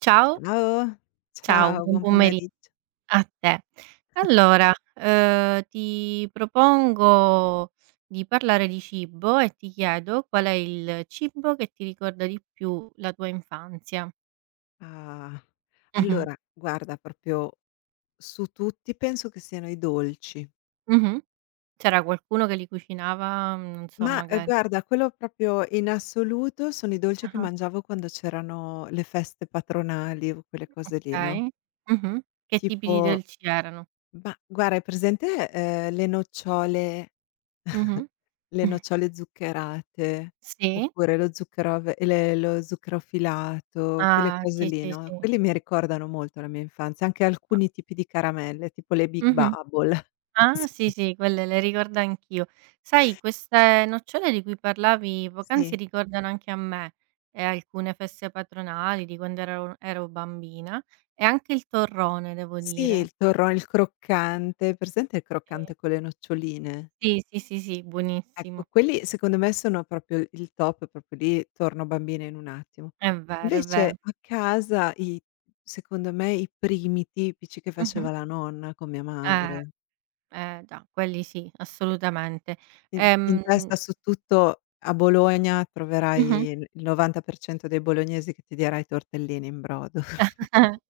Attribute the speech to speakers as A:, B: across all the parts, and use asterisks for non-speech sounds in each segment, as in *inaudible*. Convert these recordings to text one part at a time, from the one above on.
A: Ciao,
B: Ciao,
A: ciao,
B: ciao,
A: buon
B: buon
A: pomeri
B: pomeriggio.
A: a te. Allora, ti propongo di parlare di cibo e ti chiedo qual è il cibo che ti ricorda di più la tua infanzia.
B: Ah,
A: Mh-mh,
B: allora guarda proprio su tutti penso che siano i dolci.
A: mh-mh. C'era qualcuno che li cucinava, non so
B: Ma,
A: magari
B: guarda, quello proprio in assoluto sono i dolci che
A: ah-ah,
B: mangiavo quando c'erano le feste patronali o quelle cose lì, no,
A: okay. Mh-mh. Che tipi di
B: tipo,
A: dolci erano?
B: ma guarda, hai presente, ehm, le nocciole
A: Mh-mh.
B: Le
A: *laughs*
B: nocciole zuccherate,
A: Sì?
B: oppure lo zucchero a ve e le lo zucchero filato, quelle
A: Ah,
B: cose
A: sì,
B: lì,
A: sì,
B: no?
A: sì.
B: Quelli mi ricordano molto la mia infanzia, anche
A: Ah,
B: alcuni tipi di caramelle, tipo le Big
A: mh-mh.
B: Bubble. *laughs*
A: Ah, sì,
B: Presente?
A: sì, quelle le ricordo anch'io. Sai queste nocciole di cui parlavi poc'anzi
B: Sì.
A: ricordano anche a me, alcune feste patronali di quando ero bambina e anche il torrone devo
B: Sì,
A: dire.
B: il torrone, il croccante, presente il
A: Sì.
B: croccante con le noccioline?
A: Sì, sì, sì, sì, buonissimo.
B: Ecco, quelli secondo me sono proprio il top, proprio lì torno bambina in un attimo.
A: È vero, è vero.
B: Invece a casa, i secondo me, i primi tipici che
A: Mh-mh.
B: faceva la nonna con mia
A: Eh,
B: madre.
A: eh già, quelli sì, assolutamente.
B: In
A: Ehm
B: testa su tutto a Bologna
A: mh-mh.
B: troverai il 90% dei bolognesi che ti dirà i tortellini in brodo.
A: *laughs*
B: *laughs*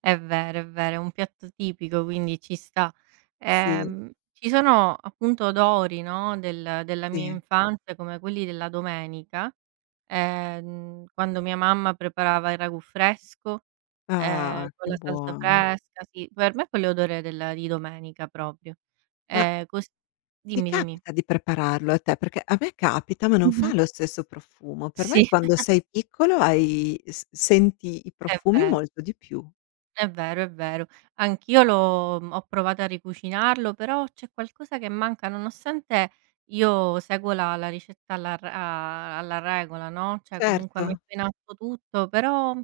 A: È vero, è vero, è un piatto tipico, quindi ci sta.
B: Sì,
A: Ci sono appunto odori, no, della mia
B: sì.
A: infanzia, come quelli della domenica, quando mia mamma preparava il ragù fresco,
B: Ah,
A: con
B: che
A: la salsa
B: buono.
A: fresca, sì, per me quell'odore del di domenica proprio.
B: Ma
A: Cos
B: ti
A: Dimmi, dimmi.
B: capita di prepararlo a te? Perché a me capita, ma non fa
A: Mh-mh.
B: lo stesso profumo. Per me
A: Sì,
B: quando
A: *laughs*
B: sei piccolo hai s senti i
A: è
B: profumi
A: vero.
B: molto di più.
A: È vero, è vero. Anch'io ho provato a ricucinarlo, però c'è qualcosa che manca, nonostante io seguo la ricetta alla r a alla regola, no, cioè comunque
B: Certo.
A: metto in atto tutto, però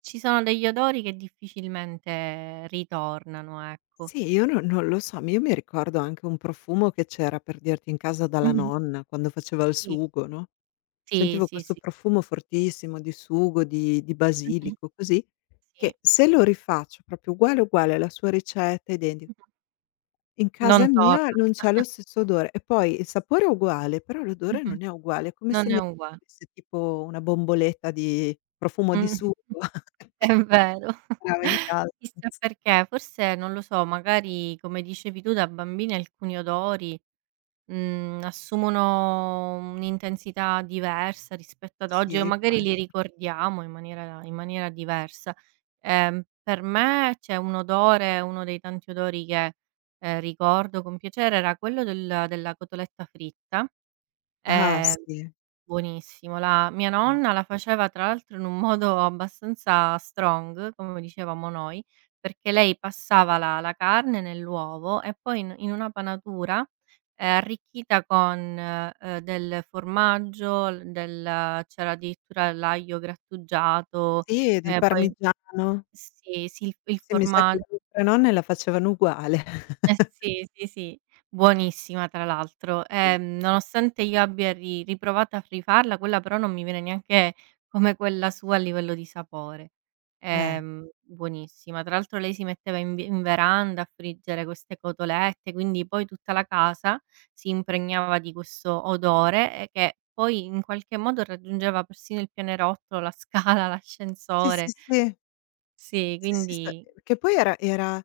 A: ci sono degli odori che difficilmente ritornano, ecco.
B: Sì, io no, non lo so, io mi ricordo anche un profumo che c'era, per dirti, in casa dalla
A: Mh-mh.
B: nonna quando faceva il
A: Sì,
B: sugo, no,
A: sì,
B: sentivo
A: sì,
B: questo
A: sì.
B: profumo fortissimo di sugo, di
A: Mh-mh.
B: basilico, così,
A: Sì.
B: che se lo rifaccio proprio uguale, uguale alla sua ricetta, identi
A: Mh-mh.
B: in
A: Non
B: casa mia
A: torna.
B: non c'è lo stesso odore e poi il sapore è uguale, però l'odore
A: Mh-mh.
B: non è uguale, è come se
A: Non è
B: mi
A: ugua
B: avesse tipo una bomboletta di profumo di
A: mh.
B: sugo *laughs* che
A: È vero.
B: stava in
A: *laughs*
B: casa.
A: Chissà perché, forse non lo so, magari come dicevi tu da bambini alcuni odori, assumono un'intensità diversa rispetto ad oggi o
B: Sì, può
A: magari li
B: essere.
A: ricordiamo in maniera diversa. Per me c'è un odore, uno dei tanti odori che, ricordo con piacere era quello della cotoletta fritta,
B: Ah,
A: ehm
B: sì.
A: Buonissimo. La mia
B: Mh.
A: nonna la faceva tra l'altro in un modo abbastanza strong, come dicevamo noi, perché lei passava la carne nell'uovo e poi in una panatura, arricchita con, del formaggio, l del c'era addirittura l'aglio grattugiato,
B: Sì, del
A: poi
B: parmigiano.
A: sì, sì, il
B: Sì, mi sa che
A: formaggio
B: le nostre nonne la facevano uguale.
A: eh sì, sì, sì, buonissima tra l'altro.
B: Sì. *laughs*
A: Nonostante io abbia ri riprovato a rifarla, quella però non mi viene neanche come quella sua a livello di sapore.
B: Eh.
A: Buonissima. Tra l'altro lei si metteva in veranda a friggere queste cotolette, quindi poi tutta la casa si impregnava di questo odore, che poi in qualche modo raggiungeva persino il pianerottolo, la scala, *laughs*
B: Sì, sì,
A: l'ascensore.
B: sì.
A: Sì,
B: Sì, sì, sa
A: quindi
B: che poi era,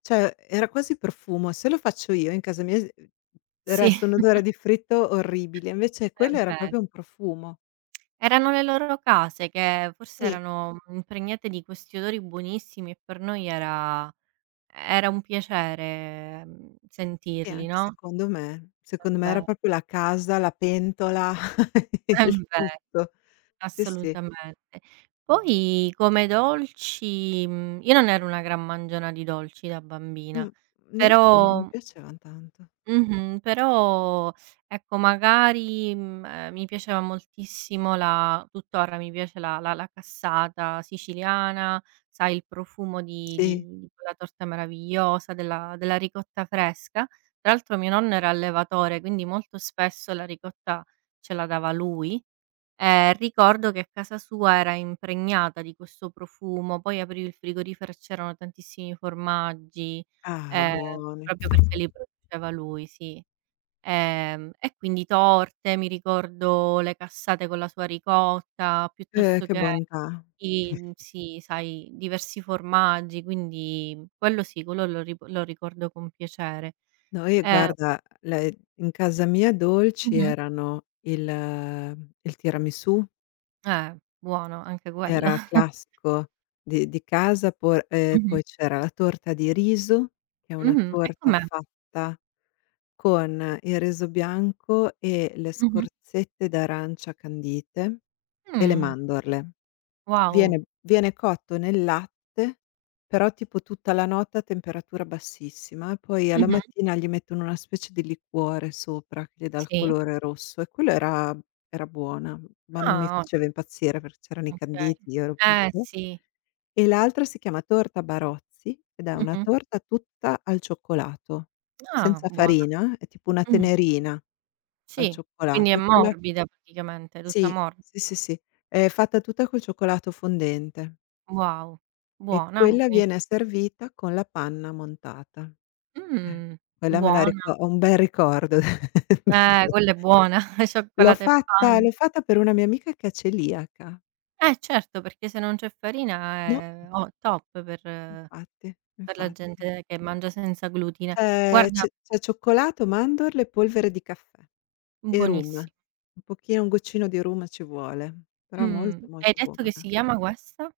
B: cioè, era quasi profumo. Se lo faccio io in casa mia, s
A: sì,
B: resta un odore
A: *laughs*
B: di fritto orribile, invece
A: è
B: quello era
A: ve
B: proprio un profumo.
A: erano le loro case che forse
B: Sì,
A: erano impregnate di questi odori buonissimi e per noi era un piacere,
B: sì,
A: sentirli,
B: anche
A: no,
B: secondo me.
A: è
B: Secondo me
A: ve
B: era proprio la casa, la pentola, *laughs*
A: *laughs* è
B: il
A: vero,
B: tutto. Sì, sì.
A: assolutamente. Poi come dolci, io non ero una gran mangiona di dolci da bambina.
B: Mh,
A: Mh.
B: neanch'io, non mi
A: Però
B: piacevan tanto.
A: mh-mh. Però ecco, magari, mi piaceva moltissimo la tuttora mi piace la cassata siciliana, sai il profumo di
B: Sì.
A: di di quella torta meravigliosa, della ricotta fresca. Tra l'altro mio nonno era allevatore, quindi molto spesso la ricotta ce la dava lui. Ricordo che a casa sua era impregnata di questo profumo, poi aprivi il frigorifero e c'erano tantissimi formaggi,
B: Ah,
A: ehm,
B: buoni.
A: proprio perché li produceva lui, sì. E quindi torte, mi ricordo le cassate con la sua ricotta, piuttosto
B: Che
A: che
B: bontà.
A: sì, sai, diversi formaggi, quindi quello sì, quello lo ricordo con piacere.
B: Noi,
A: Ehm
B: guarda, le in casa mia, dolci
A: mh-mh.
B: erano il tiramisù,
A: Buono anche quello.
B: era
A: *laughs*
B: classico di casa, por
A: Mh-mh.
B: poi c'era la torta di riso, che è una
A: Mh-mh. E
B: torta
A: com'è?
B: fatta con il riso bianco e le
A: Mh-mh.
B: scorzette d'arancia candite e le
A: Mh,
B: mandorle.
A: wow.
B: Viene cotto nel latte, però tipo tutta la notte a temperatura bassissima e poi alla
A: Mh-mh.
B: mattina gli mettono una specie di liquore sopra che gli dà il
A: Sì.
B: colore rosso, e quello era buona, ma non mi
A: Ah,
B: faceva impazzire perché c'erano i
A: ottimo, okay.
B: canditi, io ero piccola.
A: Sì.
B: E l'altra si chiama torta Barozzi ed è una
A: Mh-mh.
B: torta tutta al cioccolato,
A: Ah,
B: senza
A: buona.
B: farina, è tipo una
A: Mh,
B: tenerina al
A: sì. Quindi
B: cioccolato,
A: è
B: e quella
A: morbida praticamente, tutta
B: sì,
A: morbi
B: sì, sì, sì, è fatta tutta col cioccolato fondente.
A: wow.
B: E
A: Buona,
B: quella
A: buoni
B: viene servita con la panna montata. Eh,
A: mh,
B: quella me la
A: buona.
B: rico ho un bel ricordo *laughs* di que
A: Quella è buona, *laughs*
B: l'ho
A: cioccolata e
B: fatta
A: panna.
B: l'ho fatta per una mia amica che è celiaca.
A: Certo, perché se non c'è farina
B: No,
A: è o top per
B: infatti,
A: per la
B: infatti.
A: gente che mangia senza glutine.
B: C'è
A: Guarda,
B: c'è c'è cioccolato, mandorle, polvere di caffè e rum.
A: buonissi
B: Un pochino, un goccino di rum ci vuole, però molto,
A: mh. E hai
B: molto
A: detto che
B: buona.
A: si chiama questa?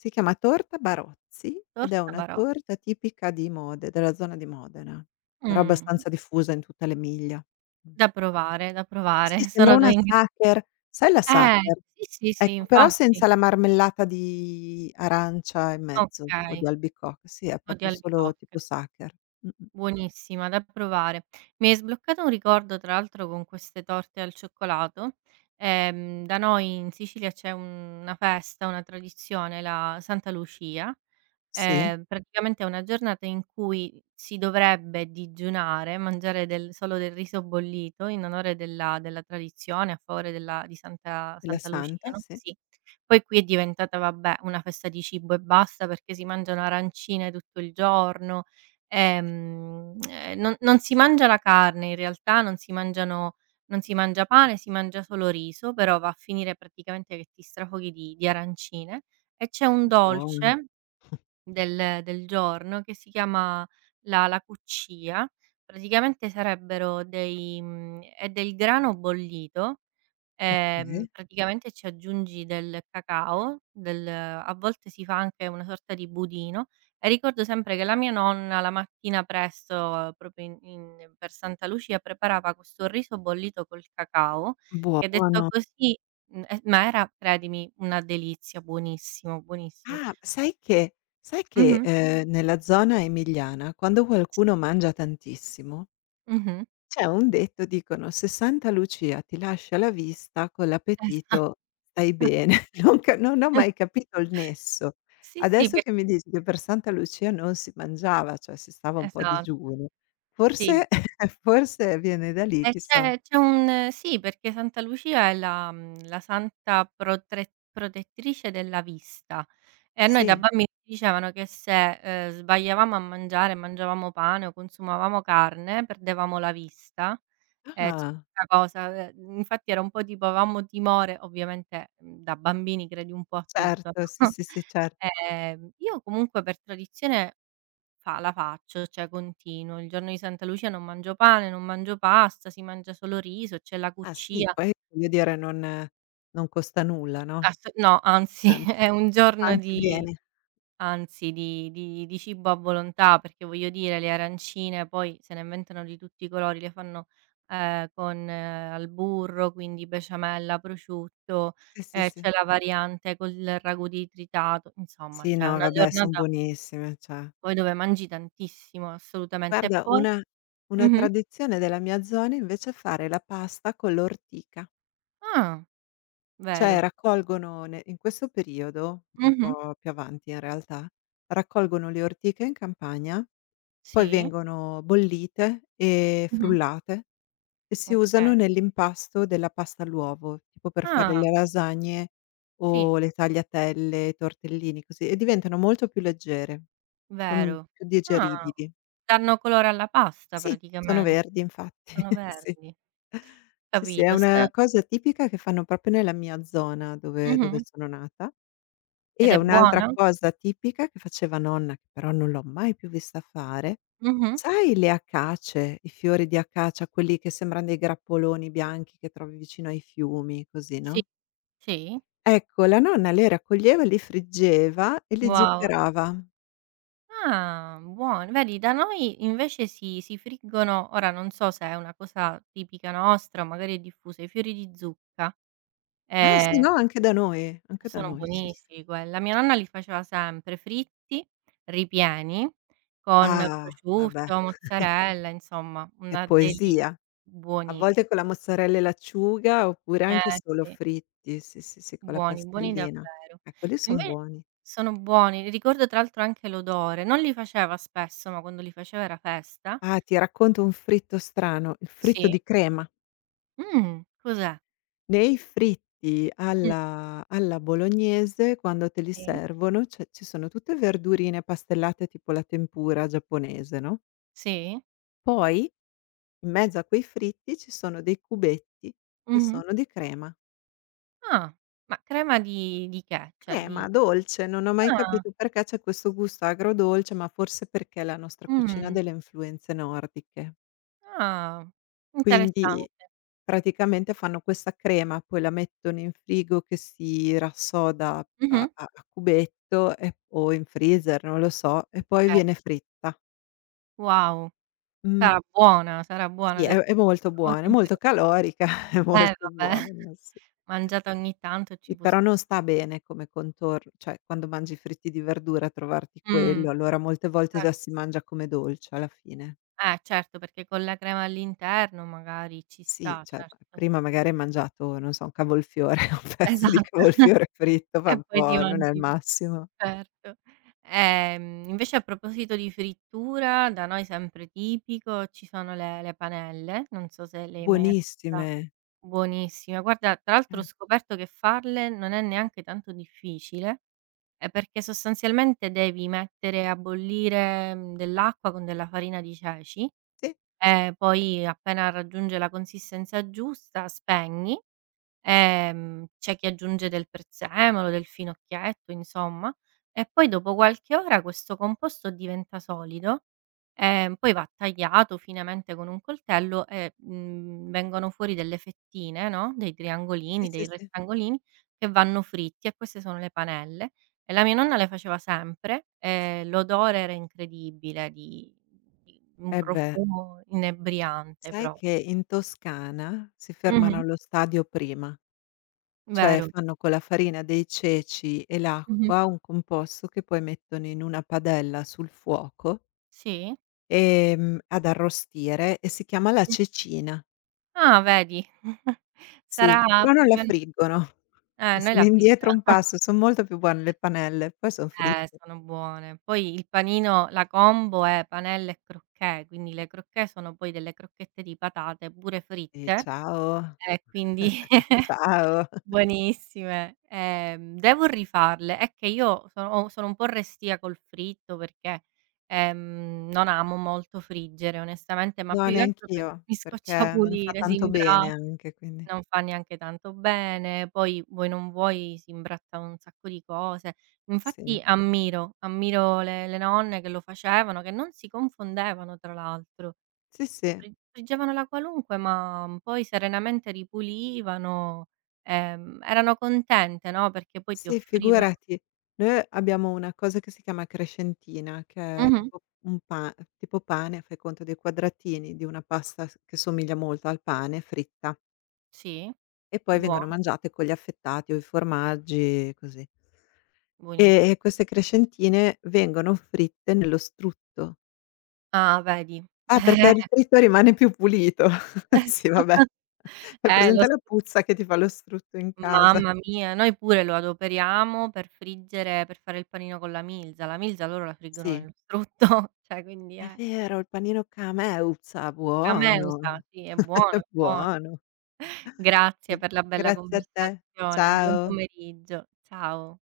B: Si chiama torta Barozzi ed è
A: Torta
B: una
A: Barò
B: torta tipica di Mode della zona di Modena, però
A: Mh,
B: abbastanza diffusa in tutta l'Emilia. Mh.
A: da provare, da
B: Sì,
A: provare. *laughs*
B: sembra
A: Sono
B: una
A: 2 ingre
B: Sacher. Sai la
A: eh,
B: Sacher?
A: sì, sì, sì,
B: Ecco, però
A: infatti.
B: senza la marmellata di arancia in mezzo o di
A: Okay,
B: albicocca, sì, è
A: o di
B: proprio solo
A: albicocche.
B: tipo Sacher. Mh-mh.
A: Buonissima, da provare. Mi hai sbloccato un ricordo tra l'altro con queste torte al cioccolato. Da noi in Sicilia c'è una festa, una tradizione, la Santa Lucia.
B: Sì,
A: Praticamente è una giornata in cui si dovrebbe digiunare, mangiare del solo del riso bollito in onore della tradizione, a favore della di Santa
B: della
A: Santa Lucia,
B: Santa,
A: no,
B: sì.
A: sì. Poi qui è diventata, vabbè, una festa di cibo e basta, perché si mangiano arancine tutto il giorno, e non si mangia la carne in realtà, non si mangia pane, si mangia solo riso, però va a finire praticamente che ti strafoghi di arancine e c'è un
B: Buono,
A: dolce del giorno che si chiama la cuccia. Praticamente sarebbero è del grano bollito,
B: okay.
A: praticamente ci aggiungi del cacao, del a volte si fa anche una sorta di budino e ricordo sempre che la mia nonna la mattina presto, proprio in in per Santa Lucia, preparava questo riso bollito col cacao, che detto
B: Buono.
A: così ma era credimi una delizia, buonissimo, buonissimo.
B: Ah, sai che,
A: Mh-mh,
B: nella zona emiliana, quando
A: sì.
B: qualcuno mangia tantissimo,
A: Mh-mh.
B: c'è un detto, dicono: "60 Lucia ti lascia la vista, con
A: Esa *laughs*
B: l'appetito stai bene." *laughs* Non ho mai capito il nesso.
A: sì, sì,
B: Adesso
A: per
B: che mi dici che per Santa Lucia non si mangiava, cioè si stava un po' a
A: esatto,
B: digiuno,
A: sì.
B: forse *laughs* forse viene da lì,
A: E
B: chissà.
A: c'è un sì, perché Santa Lucia è la santa protre protettrice della vista e a noi da
B: Sì.
A: bambini ci dicevano che se, sbagliavamo a mangiare, mangiavamo pane o consumavamo carne, perdevamo la vista, c'è
B: Ah,
A: questa cosa, infatti era un po' tipo avevamo timore ovviamente, da bambini credi un po' a tutto, no,
B: certo, sì,
A: *laughs*
B: sì, sì, cer
A: io comunque per tradizione Fa la faccio, cioè continuo. Il giorno di Santa Lucia non mangio pane, non mangio pasta, si mangia solo riso, c'è la
B: ah sì,
A: cuccia.
B: poi voglio dire non costa nulla, no,
A: Ass no, anzi, *laughs*
B: anzi,
A: è un
B: fa
A: giorno
B: anche
A: di
B: bene.
A: anzi, di cibo a volontà, perché voglio dire le arancine poi se ne inventano di tutti i colori, le fanno, con al burro, quindi besciamella, prosciutto,
B: Sì, sì, sì.
A: c'è la variante col ragù di tritato, insomma,
B: Sì,
A: cioè
B: no,
A: una
B: vabbè, son
A: giornata
B: buonissime, cioè,
A: poi dove mangi tantissimo, assolutamente. E
B: guarda,
A: poi
B: una
A: mh-mh.
B: tradizione della mia zona invece è fare la pasta con l'ortica.
A: Ah.
B: Cioè
A: Vero.
B: raccolgono ne in questo periodo, un
A: Mh-mh.
B: po' più avanti in realtà, raccolgono le ortiche in campagna, poi
A: Sì?
B: vengono bollite e
A: Mh-mh.
B: frullate e si
A: Okay.
B: usano nell'impasto della pasta all'uovo, tipo per fare
A: Ah,
B: le lasagne
A: sì,
B: o le tagliatelle, i tortellini, così, e diventano molto più leggere, son
A: vero.
B: più
A: Ah,
B: digeribili.
A: danno colore alla pasta
B: Sì, sono
A: praticamen
B: verdi, infatti,
A: sono
B: *laughs* sì.
A: verdi.
B: Sì, sì, è
A: Capito,
B: una
A: ste
B: cosa tipica che fanno proprio nella mia zona dove
A: mh-mh.
B: sono nata, e
A: Ed
B: è
A: è
B: un'altra
A: buona?
B: cosa tipica che faceva nonna, che però non l'ho mai più vista fare.
A: Mh-mh.
B: Sai, le acacie, i fiori di acacia, quelli che sembran dei grappoloni bianchi che trovi vicino ai fiumi, così,
A: Sì,
B: no?
A: sì.
B: Ecco, la nonna le raccoglieva, li friggeva e li
A: Wow.
B: zuccherava.
A: Ah, buon vedi da noi invece si friggono ora non so se è una cosa tipica nostra, magari è diffusa, i fiori di zucca.
B: Ah sì,
A: Ehm
B: no, anche da
A: Sono
B: noi, sì, sì.
A: buonissimi quella. Mia nonna li faceva sempre fritti, ripieni, con
B: Ah, vabbè,
A: prosciutto,
B: *laughs*
A: mozzarella, insomma
B: è
A: una deli
B: poesia. A
A: buonissi
B: volte con la mozzarella e l'acciuga, oppure anche
A: eh
B: solo
A: sì,
B: fritti, sì, sì, sì, con la
A: buoni, buoni
B: pastellina.
A: davvero.
B: Quelli son
A: Inve
B: buoni.
A: sono buoni, ricordo tra l'altro anche l'odore, non li faceva spesso, ma quando li faceva era festa.
B: Ah, ti racconto un fritto strano, il fritto
A: Sì.
B: di crema.
A: Cos'è?
B: Nei fritti
A: Mh,
B: alla bolognese, quando te li
A: sì,
B: servono, c'è ci sono tutte verdurine pastellate tipo la tempura giapponese, no?
A: sì,
B: Poi in mezzo a quei fritti ci sono dei cubetti che
A: mh-mh.
B: sono di crema.
A: Ah, ma crema di che? Cioè di
B: Ma dolce, non ho mai
A: ah,
B: capito perché c'è questo gusto agrodolce, ma forse perché la nostra cucina ha
A: mh.
B: delle influenze nordiche.
A: Ah,
B: Quindi
A: interessante.
B: praticamente fanno questa crema, poi la mettono in frigo che si rassoda a a
A: Mh-mh.
B: a cubetto o in freezer, non lo so, e poi
A: Eh.
B: viene fritta.
A: Wow,
B: Mh,
A: sarà buona, ha
B: sì, è
A: detto
B: è molto buona,
A: molto
B: è molto
A: interes
B: calorica, *laughs* è molto
A: vabbè, *laughs*
B: buona, sì.
A: mangiata ogni tanto ci
B: E
A: può
B: però
A: stare.
B: non sta bene come contor cioè, quando mangi fritti di verdura, trovarti
A: Mh,
B: quello, allora molte volte
A: cer
B: già si mangia come dolce alla fine.
A: certo, perché con la crema all'interno magari ci
B: Sì,
A: sta,
B: cioè, p
A: certo.
B: prima magari hai mangiato, non so, un cavolfiore, *laughs* un
A: *laughs*
B: pezzo di
A: Esatto. *laughs*
B: cavolfiore fritto, fa
A: E
B: un
A: poi ti
B: po', non è il
A: mangi.
B: massimo.
A: Certo. Invece a proposito di frittura, da noi sempre tipico ci sono le panelle, non so se le hai mai assaggia
B: Buonissime.
A: buonissime. Guarda, tra l'altro ho
B: Eh,
A: scoperto che farle non è neanche tanto difficile, perché sostanzialmente devi mettere a bollire, dell'acqua con della farina di ceci
B: sì,
A: e poi appena raggiunge la consistenza giusta spegni. C'è chi aggiunge del prezzemolo, del finocchietto, insomma, e poi dopo qualche ora questo composto diventa solido, poi va tagliato finemente con un coltello e, vengono fuori delle fettine, no, dei
B: sì,
A: triangolini,
B: sì,
A: dei
B: sì.
A: rettangolini che vanno fritti e queste sono le panelle. E la mia nonna le faceva sempre e l'odore era incredibile di un
B: Eh beh,
A: profumo inebriante
B: sai
A: pro
B: che in Toscana si fermano
A: mh-mh,
B: allo stadio prima. Cioè
A: vero.
B: fanno con la farina dei ceci e
A: Mh-mh.
B: l'acqua un composto che poi mettono in una padella sul fuoco,
A: Sì.
B: ad arrostire, e si chiama la cecina.
A: Ah, vedi. *laughs*
B: Sì,
A: Sarà
B: però non
A: più o
B: la
A: meno
B: friggono.
A: noi
B: Sono
A: la
B: indietro un
A: frittata
B: passo, son molto più buone le panelle, poi son fritte.
A: sono buone. Poi il panino la combo è panelle e crocchè, quindi le crocchè sono poi delle crocchette di patate pure
B: Sì,
A: fritte
B: ciao,
A: e quindi *laughs*
B: ciao.
A: buonissime. Devo rifarle. È che io sono un po' restia col fritto perché, non amo molto friggere onestamente, ma
B: No,
A: più che altro per
B: neanch'io,
A: mi scoccia
B: perché non fa
A: pulire,
B: tanto
A: sì. bra
B: bene anche, quindi
A: Non fa neanche tanto bene, poi vuoi non vuoi si imbratta un sacco di cose.
B: sì.
A: Infatti ammiro le nonne che lo facevano, che non si confondevano tra l'altro.
B: Sì, sì.
A: Friggevano la qualunque, ma poi serenamente ripulivano, erano contente, no, perché poi ti
B: Sì,
A: offrivano
B: figurati. Noi abbiamo una cosa che si chiama crescentina, che è
A: mh-mh,
B: tipo un pa tipo pane, fai conto dei quadratini di una pasta s che somiglia molto al pane, fritta,
A: sì,
B: e poi vengono
A: buona,
B: mangiate con gli affettati o i formaggi, così. E
A: buonissi
B: e queste crescentine vengono fritte nello strutto.
A: ah vedi,
B: Ah, perché
A: *laughs*
B: il
A: eh,
B: fritto rimane più pulito.
A: *laughs*
B: *laughs* Sì, vabbè.
A: esatto.
B: Hai
A: Lo
B: presente
A: s
B: la puzza che ti fa lo strutto in casa?
A: Mamma mia, noi pure lo adoperiamo per friggere per fare il panino con la milza. La milza loro la friggono
B: Sì,
A: nello strutto, *laughs* cioè quindi
B: è
A: è
B: vero, il panino Camè, uzza,
A: cameusa,
B: buono.
A: sì, è
B: È
A: buono, è buono.
B: buono.
A: Grazie
B: Sì.
A: per la bella
B: Grazie a te.
A: conversazione, un buon
B: Ciao.
A: pomeriggio. Ciao.